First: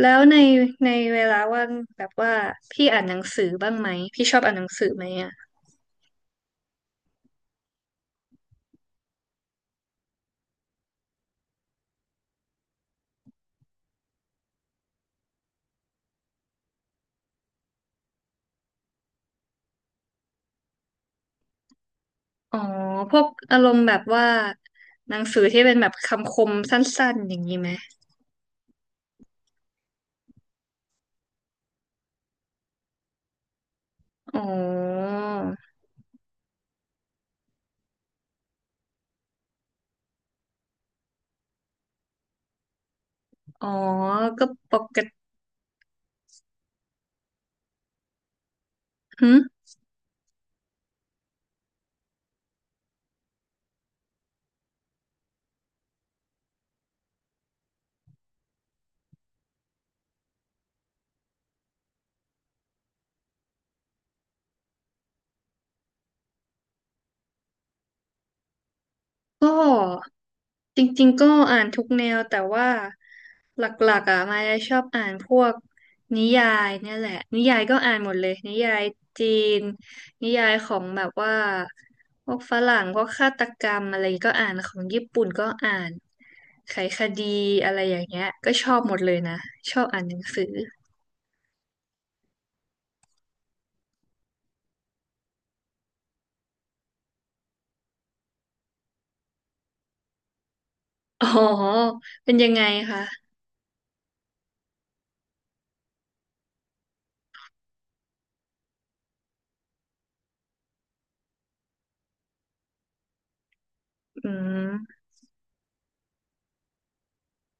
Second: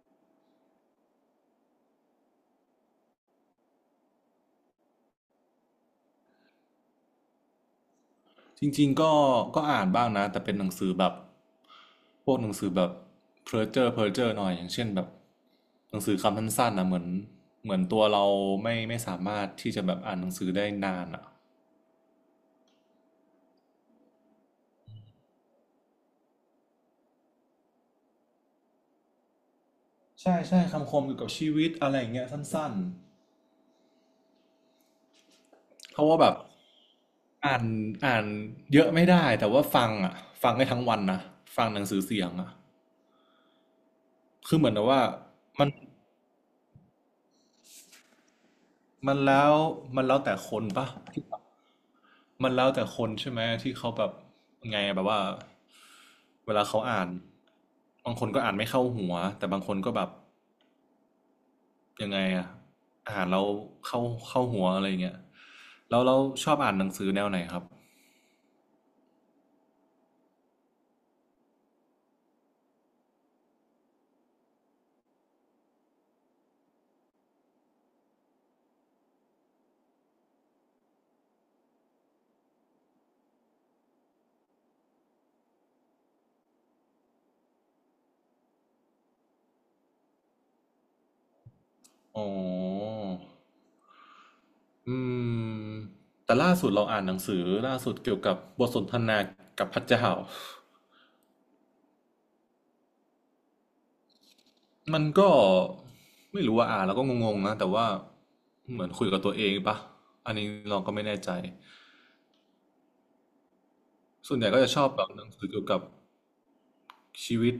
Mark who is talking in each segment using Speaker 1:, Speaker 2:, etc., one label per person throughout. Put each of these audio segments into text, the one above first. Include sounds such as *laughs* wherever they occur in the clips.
Speaker 1: แล้วในเวลาว่างแบบว่าพี่อ่านหนังสือบ้างไหมพี่ชอบอ่านหนังสือไหมอ่ะ
Speaker 2: จริงๆก็อ่านบ้างนะแต่เป็นหนังสือแบบพวกหนังสือแบบเพ้์เจอร์หน่อยอย่างเช่นแบบหนังสือคำสั้นๆนะเหมือนตัวเราไม่สามารถที่จะแบบอ่านหนังสือได้นานอ่ะ
Speaker 1: อ๋อพวกอารมณ์แบบว่าหนังสือที่เป็นแบบคำคมสั้นๆอย่างนี้ไหม
Speaker 2: ใช่ใช่คำคมเกี่ยวกับชีวิตอะไรอย่างเงี้ยสั้น
Speaker 1: อ๋อ
Speaker 2: ๆเพราะว่าแบบอ่านอ่านเยอะไม่ได้แต่ว่าฟังอ่ะฟังได้ทั้งวันนะฟังหนังสือเสียงอ่ะ
Speaker 1: อ๋อก็
Speaker 2: คือเหมื
Speaker 1: ป
Speaker 2: อนกับ
Speaker 1: ก
Speaker 2: ว่า
Speaker 1: ติ
Speaker 2: มันมัน
Speaker 1: หึ
Speaker 2: แล้วมันแล้วแต่คนปะที่ มันแล้วแต่คนใช่ไหมที่เขาแบบไงอะแบบว่าเวลาเขาอ่านบางคนก็อ่านไม่เข้าหัวแต่บางคนก็แบบยังไงอะอ่านแล้วเข้าเข้าหัวอะไรอย่างเงี้ยแล้วเราชอบอ่านหนังสือแนวไหนครับ
Speaker 1: ก็ จริงๆก็อ่านทุกแนวแต่ว่าหลักๆอ่ะมายชอบอ่านพวกนิยายเนี่ยแหละนิยายก็อ่านหมดเลยนิยายจีนนิยายของแบบว่าพวกฝรั่งพวกฆาตกรรมอะไรก็อ่านของญี่ปุ่นก็อ่านไขคดีอะไรอย่างเงี้ยก็ชอบหมดเลยนะชอบอ่านหนังสือ
Speaker 2: อ๋ออืมแต่ล่าสุดเราอ่านหนังสือล่าสุดเกี่ยวกับบทสนทนากับพระเจ้า
Speaker 1: อ๋อเป็นยังไงคะ
Speaker 2: มันก็ไม่รู้ว่าอ่านแล้วก็งงๆนะแต่ว่าเหมือนคุยกับตัวเองปะอันนี้เราก็ไม่แน่ใจ
Speaker 1: อื
Speaker 2: ส่วนใหญ่ก็จะชอบ
Speaker 1: ม
Speaker 2: แบบหนังสือเกี่ยวกับชีวิต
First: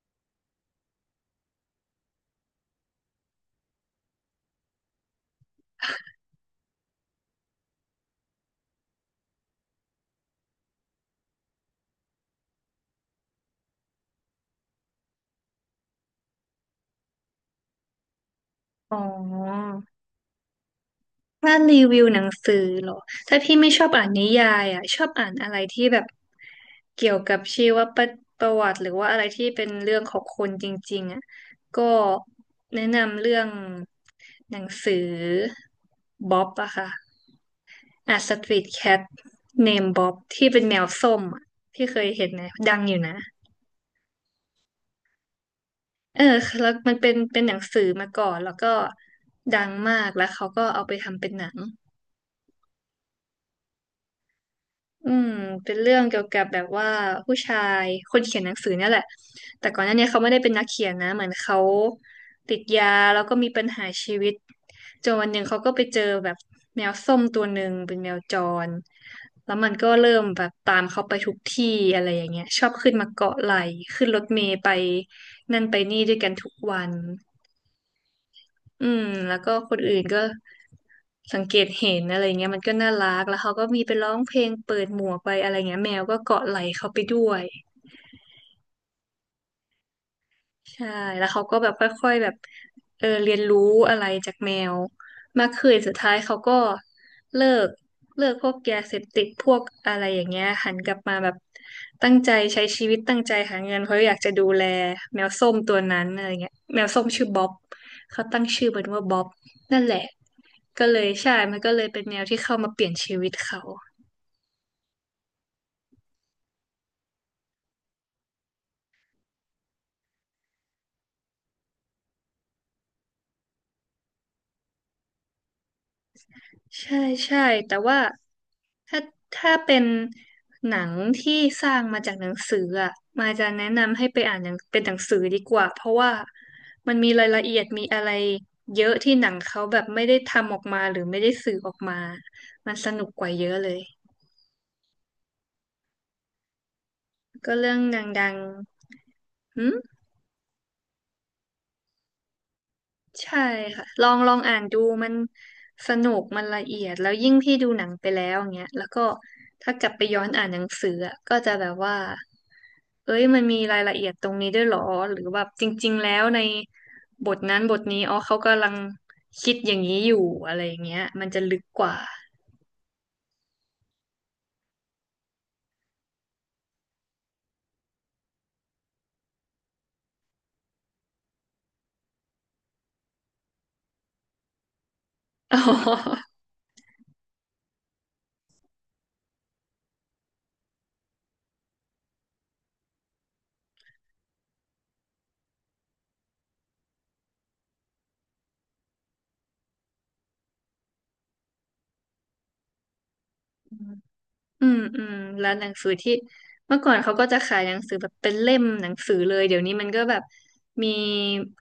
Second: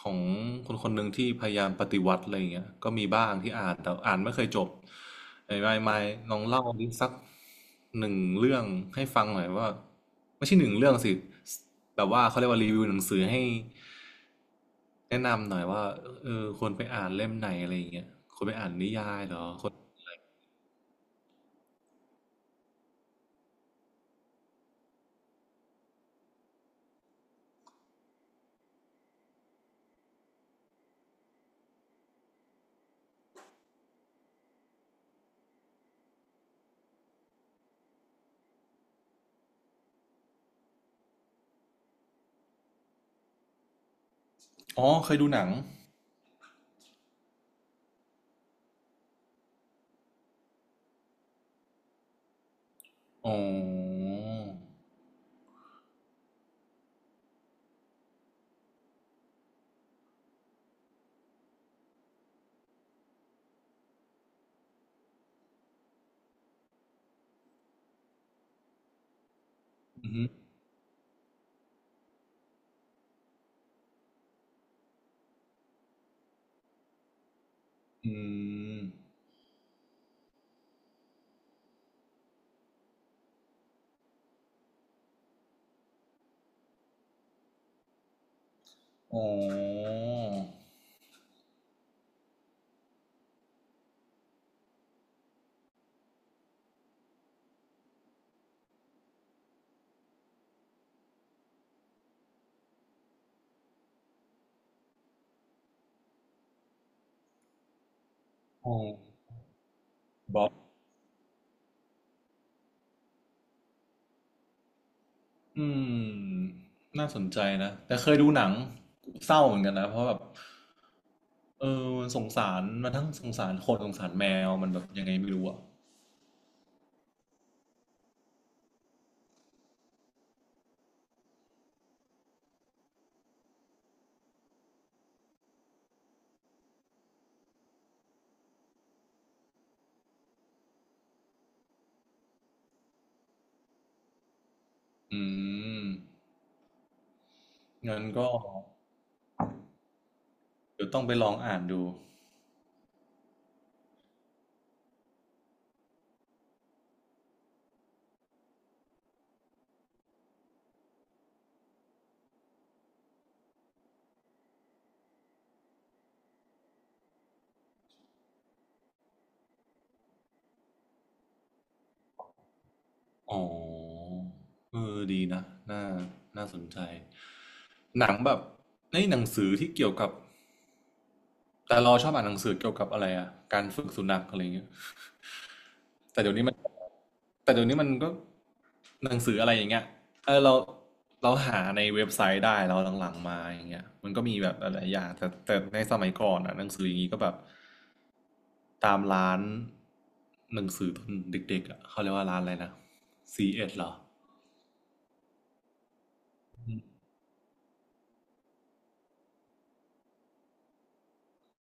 Speaker 2: ของคนคนหนึ่งที่พยายามปฏิวัติอะไรอย่างเงี้ยก็มีบ้างที่อ่านแต่อ่านไม่เคยจบไอ้ไม่ลองเล่าดิสักหนึ่งเรื่องให้ฟังหน่อยว่าไม่ใช่หนึ่งเรื่องสิแบบว่าเขาเรียกว่ารีวิวหนังสือให้แนะนำหน่อยว่าเออควรไปอ่านเล่มไหนอะไรอย่างเงี้ยควรไปอ่านนิ
Speaker 1: อ๋
Speaker 2: ยายเหรอ
Speaker 1: อ
Speaker 2: คน
Speaker 1: ถ้ารีวิวหนังสือเหรอถ้าพี่ไม่ชอบอ่านนิยายอ่ะชอบอ่านอะไรที่แบบเกี่ยวกับชีวประประวัติหรือว่าอะไรที่เป็นเรื่องของคนจริงๆอ่ะก็แนะนำเรื่องหนังสือบ๊อบอะค่ะอ่ะสตรีทแคทเนมบ๊อบที่เป็นแมวส้มอะพี่เคยเห็นไหมดังอยู่นะ
Speaker 2: อ๋อเคยดูหนัง
Speaker 1: เออแล้วมันเป็นหนังสือมาก่อนแล้วก็ดังมากแล้วเขาก็เอาไปทำเป็นหนัง
Speaker 2: อ๋อ
Speaker 1: อืมเป็นเรื่องเกี่ยวกับแบบว่าผู้ชายคนเขียนหนังสือเนี่ยแหละแต่ก่อนหน้าเนี้เขาไม่ได้เป็นนักเขียนนะเหมือนเขาติดยาแล้วก็มีปัญหาชีวิตจนวันหนึ่งเขาก็ไปเจอแบบแมวส้มตัวหนึ่งเป็นแมวจรแล้วมันก็
Speaker 2: อื
Speaker 1: เริ่
Speaker 2: อหื
Speaker 1: ม
Speaker 2: อ
Speaker 1: แบบตามเขาไปทุกที่อะไรอย่างเงี้ยชอบขึ้นมาเกาะไหล่ขึ้นรถเมล์ไปนั่นไปนี่ด้วยกันทุกวัน
Speaker 2: อืม
Speaker 1: อืมแล้วก็คนอื่นก็ สังเกตเห็นอะไรเงี้ยมันก็น่ารักแล้วเขาก็มีไปร้องเพลงเปิดหมวกไปอะไรเงี้ยแมวก็เกาะไหล่เขาไปด้วย
Speaker 2: อ๋อ
Speaker 1: ใช่แล้วเขาก็แบบค่อยๆแบบเออเรียนรู้อะไรจากแมวมากขึ้นสุดท้ายเขาก็เลิกเลิกพวกยาเสพติดพวกอะไรอย่างเงี้ยหันกลับมาแบบตั้งใจใช้ชีวิตตั้งใจหาเงินเพราะอยากจะดูแลแมวส้มตัวนั้นอะไรเงี้ยแมวส้มชื่อบ๊อบเขาตั้งชื่อ
Speaker 2: อ๋อ
Speaker 1: มันว่าบ๊อบนั่นแหละ
Speaker 2: บ๊อบ
Speaker 1: ก็เลยใช่มันก็เลยเป็นแมวที่เข้ามาเปลี่ยนชีวิตเขา
Speaker 2: อืมน่าสนใจนะแต่เคยดูหนังเศร้าเหมือนกันนะเพราะแบบเออมันสงสารมันทั้งสงสารคนสงสารแมวมันแบบยังไงไม่รู้อ่ะ
Speaker 1: ใช่ใช่แต่ว่าถ้าถ้าเป็นหนังที่สร้างมาจากหนังสืออ่ะมายจะแนะนำให้ไปอ่านหนังเป็นหนังสือดีกว่าเพราะว่ามันมีรายละเอียดมีอะไรเยอะที่หนังเขาแบบไม่ได้ทำออกมาหรือไม่ได้สื่อออกมามันสนุกกว่าเยอะเลย
Speaker 2: อืม
Speaker 1: ก็เรื่อง
Speaker 2: งั้น
Speaker 1: ดั
Speaker 2: ก็
Speaker 1: งๆหืม
Speaker 2: เดี๋ยวต้องไปลองอ่านดู
Speaker 1: ใช่ค่ะลองลองอ่านดูมันสนุกมันละเอียดแล้วยิ่งพี่ดูหนังไปแล้วอย่างเงี้ยแล้วก็ถ้ากลับไปย้อนอ่านหนังสืออะก็จะแบบว่าเอ้ยมันมีรายละเอียดตรงนี้ด้วยเหรอหรือแบบจริงๆแล้วในบทนั้นบทนี้อ๋อเขากำลังคิดอย่างนี้อยู่อะไรอย่างเงี้ยมันจะลึกกว่า
Speaker 2: อ๋อเออดีนะน่าน่าสนใจหนังแบบในหนังสือที่เกี่ยวกับแต่เราชอบอ่านหนังสือเกี่ยวกับอะไรอะการฝึกสุนัขอะไรเงี้ย
Speaker 1: อ๋
Speaker 2: แต่
Speaker 1: อ
Speaker 2: เดี๋ยวนี้มันแต่เดี๋ยวนี้มันก็หนังสืออะไรอย่างเงี้ยเออเราหาในเว็บไซต์ได้เราหลังๆมาอย่างเงี้ยมันก็มีแบบหลายๆอย่างแต่ในสมัยก่อนอ่ะหนังสืออย่างงี้ก็แบบตามร้านหนังสือตอนเด็กๆอ่ะเขาเรียกว่าร้านอะไรนะ CS เอสเหรอ
Speaker 1: อืมอืมร้านหนังสือที่เมื่อก่อนเขาก็จะขายหนังสือแบบเป็นเล่มหนังสือเลยเดี๋ยวนี้มันก็แบบมี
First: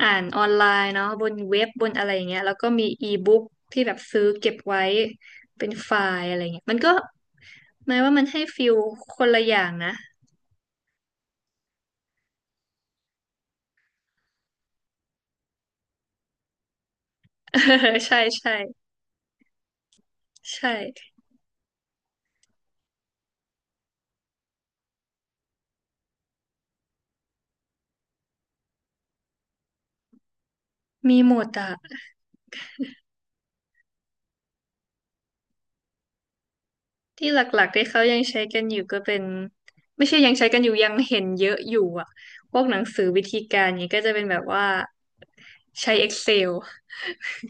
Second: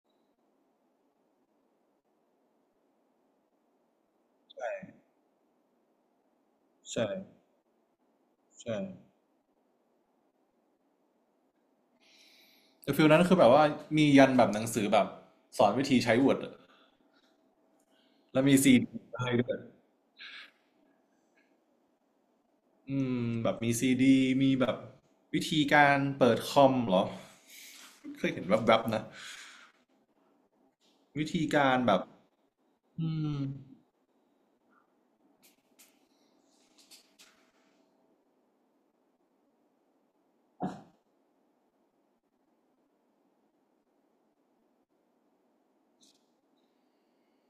Speaker 1: อ่านออนไลน์เนาะบนเว็บบนอะไรอย่างเงี้ยแล้วก็มีอีบุ๊กที่แบบซื้อเก็บไว้เป็นไฟล์อะไรเงี้ยมันก็
Speaker 2: ใช่
Speaker 1: หมายว่ามันให้ฟิล
Speaker 2: ใช่
Speaker 1: คนละอย่างนะ
Speaker 2: แต่ฟิลนั้นคือแบบว่ามียันแบบหนังสือแบบสอนวิธีใช้ Word อะ
Speaker 1: *laughs* ใช่
Speaker 2: แล้ว
Speaker 1: ใช่
Speaker 2: มีซีดีให้ด้วย
Speaker 1: ใช่
Speaker 2: อืมแบบมีซีดีมีแบบวิธีการเปิดคอมเหรอเคยเห็นแวบๆนะ
Speaker 1: มี
Speaker 2: วิ
Speaker 1: หม
Speaker 2: ธี
Speaker 1: ด
Speaker 2: การ
Speaker 1: อะ
Speaker 2: แบบอืม
Speaker 1: ที่หลักๆที่เขายังใช้กันอยู่ก็เป็นไม่ใช่ยังใช้กันอยู่ยังเห็นเยอะอยู่อะพวกหนังสือวิธีการเนี้ยก็จะเป็นแบบว่าใช้ Excel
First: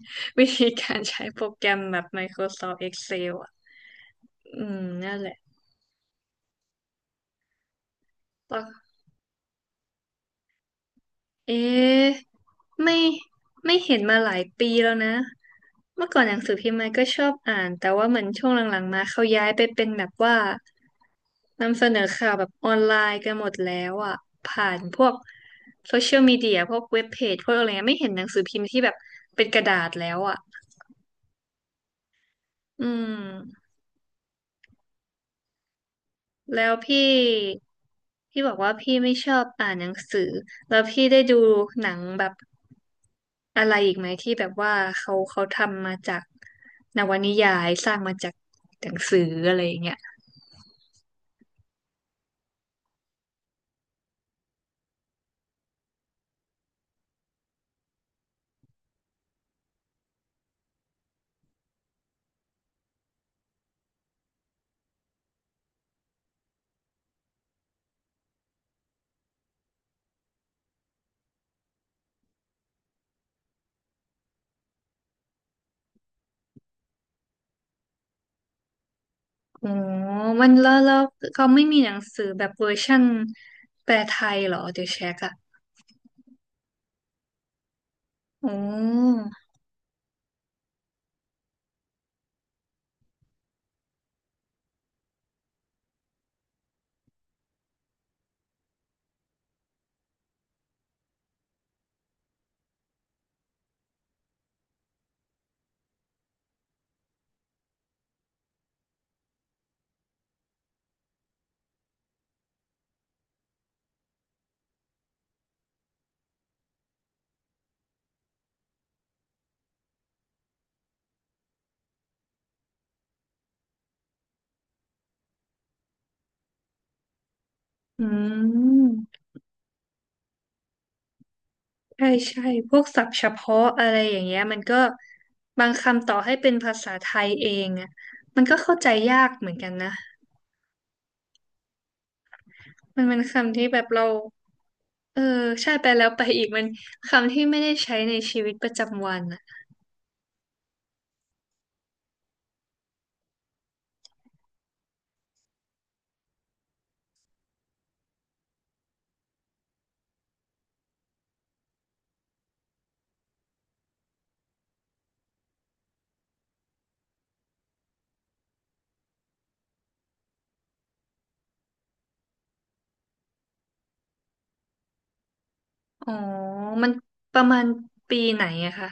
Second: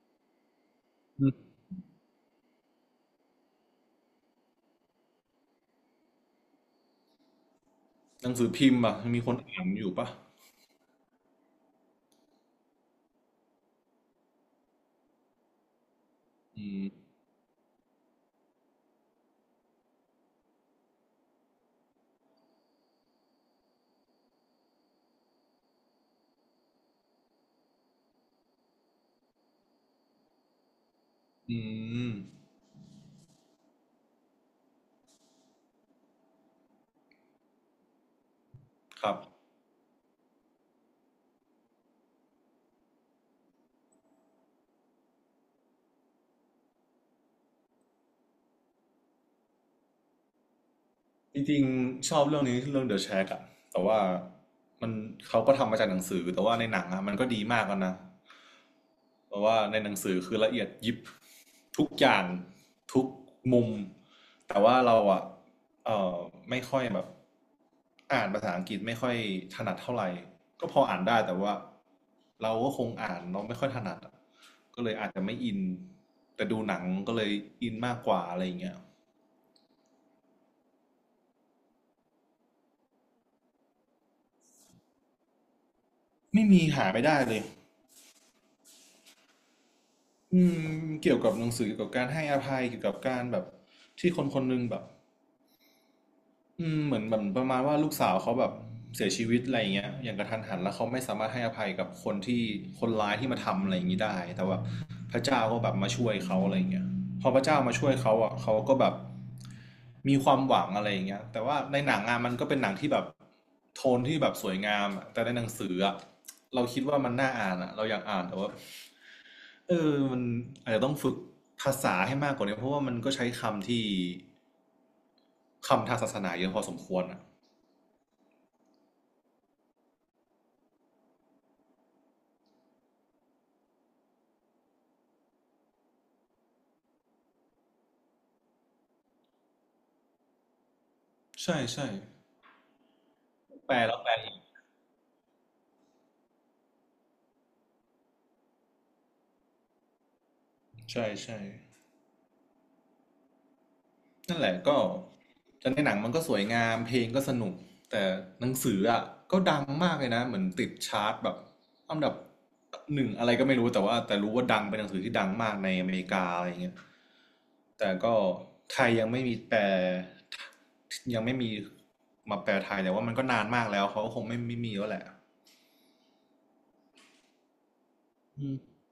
Speaker 1: *laughs* วิธีการใช้
Speaker 2: อืม
Speaker 1: โปรแกรมแบบ Microsoft Excel อ่ะ อืม นั่นแหละ
Speaker 2: หนังสือ
Speaker 1: ปะ
Speaker 2: พิมพ์อ่ะยังมีคนอ่านอยู่ปะ
Speaker 1: เอ๊ะไม่ไม่เห็นมาหลายปีแล้วนะ เมื่อก่อนหนังสือ
Speaker 2: อื
Speaker 1: พิมพ์มั
Speaker 2: ม
Speaker 1: นก็ชอบอ่าน แต่ว่าเหมือนช่วงหลังๆมาเขาย้ายไปเป็นแบบว่านำเสนอข่าวแบบออนไลน์กันหมดแล้วอ่ะ ผ่านพวกโซเชียลมีเดียพวกเว็บเพจพวกอะไรเงี้ยไม่เห็นหนังสือพิมพ์ที่แบบเป็นกระดาษแล้วอ่ะ
Speaker 2: อืม
Speaker 1: อืม แล้วพี่บอกว่าพี่
Speaker 2: ค
Speaker 1: ไม่
Speaker 2: รับ
Speaker 1: ชอบอ่านหนังสือแล้วพี่ได้ดูหนังแบบอะไรอีกไหมที่แบบว่าเขาเขาทำมาจากนวนิยายสร้างมาจากหนังสืออะไรอย่างเงี้ย
Speaker 2: จริงๆชอบเรื่องนี้เรื่อง The Shack อะแต่ว่ามันเขาก็ทำมาจากหนังสือแต่ว่าในหนังอะมันก็ดีมากแล้วนะเพราะว่าในหนังสือคือละเอียดยิบทุกอย่างทุกมุมแต่ว่าเราอะเอ่อไม่ค่อยแบบอ่านภาษาอังกฤษไม่ค่อยถนัดเท่าไหร่ก็พออ่านได้แต่ว่าเราก็คงอ่านเราไม่ค่อยถนัดอะก็เลยอาจจะไม่อินแต่ดูหนังก็เลยอินมากกว่าอะไรอย่างเงี้ย
Speaker 1: อ๋อมันแล้วเขาไม่มีหนังสือแบบเวอร์ชั่นแปลไทยเหรอเดี๋ยวเช็คอะ
Speaker 2: ไม่มีหาไม่ได้เลย
Speaker 1: อ๋อ
Speaker 2: อืมเกี่ยวกับหนังสือเกี่ยวกับการให้อภัยเกี่ยวกับการแบบที่คนคนหนึงแบบอืมเหมือนแบบประมาณว่าลูกสาวเขาแบบเสียชีวิตอะไรอย่างเงี้ยอย่างกระทันหันแล้วเขาไม่สามารถให้อภัยกับคนที่คนร้ายที่มาทำอะไรอย่างนี้ได้แต่ว่าพระเจ้าก็แบบมาช่วยเขาอะไรอย่างเงี้ยพอพระเจ้ามาช่วยเขาอ่ะเขาก็แบบมีความหวังอะไรอย่างเงี้ยแต่ว่าในหนังอ่ะมันก็เป็นหนังที่แบบโทนที่แบบสวยงามอะแต่ในหนังสืออ่ะเราคิดว่ามันน่าอ่านอ่ะเราอยากอ่านแต่ว่า เออมันอาจจะต้องฝึกภาษาให้มากกว่านี้เพราะว่ามันก็ใช้คำที่คำทางศาสนาเยอะพอสมควรอ่ะ
Speaker 1: อืม ใช่ใช่พวกศัพท์เฉพาะอะไรอย่างเงี้ยมันก็บางคำต่อให้เป็นภาษาไทยเองอ่ะมันก็เข้าใจยากเหมือนกันนะ
Speaker 2: ใช่ใช่
Speaker 1: มันเป็นคำที่
Speaker 2: แป
Speaker 1: แบ
Speaker 2: ล
Speaker 1: บ
Speaker 2: แล้ว
Speaker 1: เรา
Speaker 2: แปลอีก
Speaker 1: เออใช่ไปแล้วไปอีกมันคำที่ไม่ได้ใช้ในชีวิตประจำวันอ่ะ
Speaker 2: ใช่ใช่ นั่นแหละก็แต่ในหนังมันก็สวยงามเพลงก็สนุกแต่หนังสืออ่ะก็ดังมากเลยนะเหมือนติดชาร์ตแบบอันดับหนึ่งอะไรก็ไม่รู้แต่ว่าแต่รู้ว่าดังเป็นหนังสือที่ดังมากในอเมริกาอะไรเงี้ยแต่ก็ไทยยังไม่มีแปลยังไม่มีมาแปลไทยแต่ว่ามันก็นานมากแล้วเขาก็คงไม่มีแล้วแหละ
Speaker 1: อ๋อมันประมาณปีไหน
Speaker 2: อืม
Speaker 1: อะคะ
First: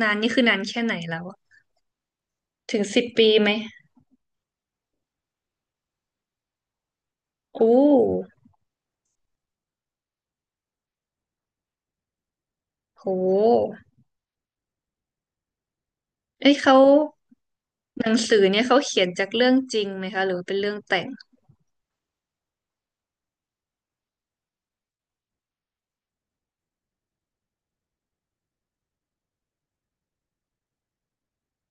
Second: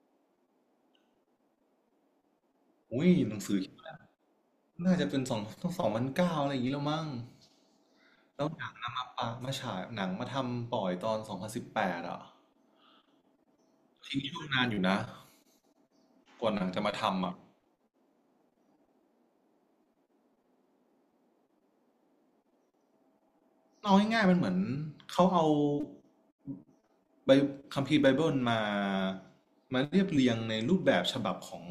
Speaker 1: นานนี่คือนานแค่ไหนแล้วอะถึงสิบ
Speaker 2: อุ้ย
Speaker 1: ปี
Speaker 2: หนัง
Speaker 1: ไหม
Speaker 2: สือ น่าจะเป็นสอง *laughs* 2009อะไรอย่างนี้แล้วมั้ง
Speaker 1: โอ้
Speaker 2: แล้วหนังนะมาปะมาฉายหนังมาทำปล่อยตอน2018อ่ะ
Speaker 1: โห
Speaker 2: ทิ้งช่วงนานอยู่นะก
Speaker 1: เอ้
Speaker 2: ว่า
Speaker 1: ย
Speaker 2: หนัง
Speaker 1: เขา
Speaker 2: จะมาทำอ่ะ
Speaker 1: หนังสือเนี่ยเขาเขียนจากเรื่องจริงไหมคะหรือเป็นเรื่องแต่ง
Speaker 2: เอาง่ายๆมันเหมือนเขาเอาไบคัมภีร์ไบเบิลมามาเรียบเรียงในรูปแบบฉบับของ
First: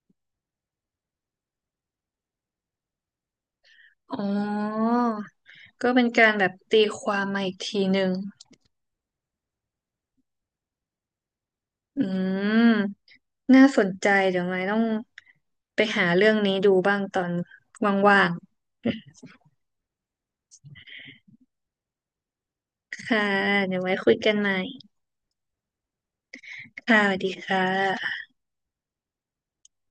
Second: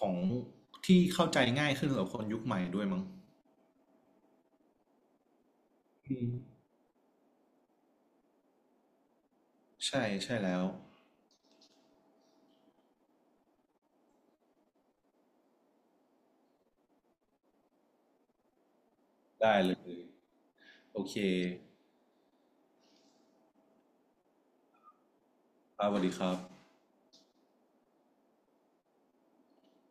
Speaker 2: ของที่เข้าใจง่ายขึ้นสำหรับคนยุคใหม่ด้วยมั้ง
Speaker 1: อ๋อ ก็เป็น
Speaker 2: อื
Speaker 1: การแบบ
Speaker 2: ม
Speaker 1: ตีความมาอีกทีหนึ่ง
Speaker 2: ใช่ใช่แล้ว
Speaker 1: อืม น่าสนใจเดี๋ยวไม้ต้องไปหาเรื่องนี้ดูบ้างตอนว่าง
Speaker 2: ได้เลยโอเค
Speaker 1: ๆค่ะ เดี๋ยวไว้คุยกันใหม่
Speaker 2: ครับสวัสดีครับ
Speaker 1: ค่ะสวัสดีค่ะ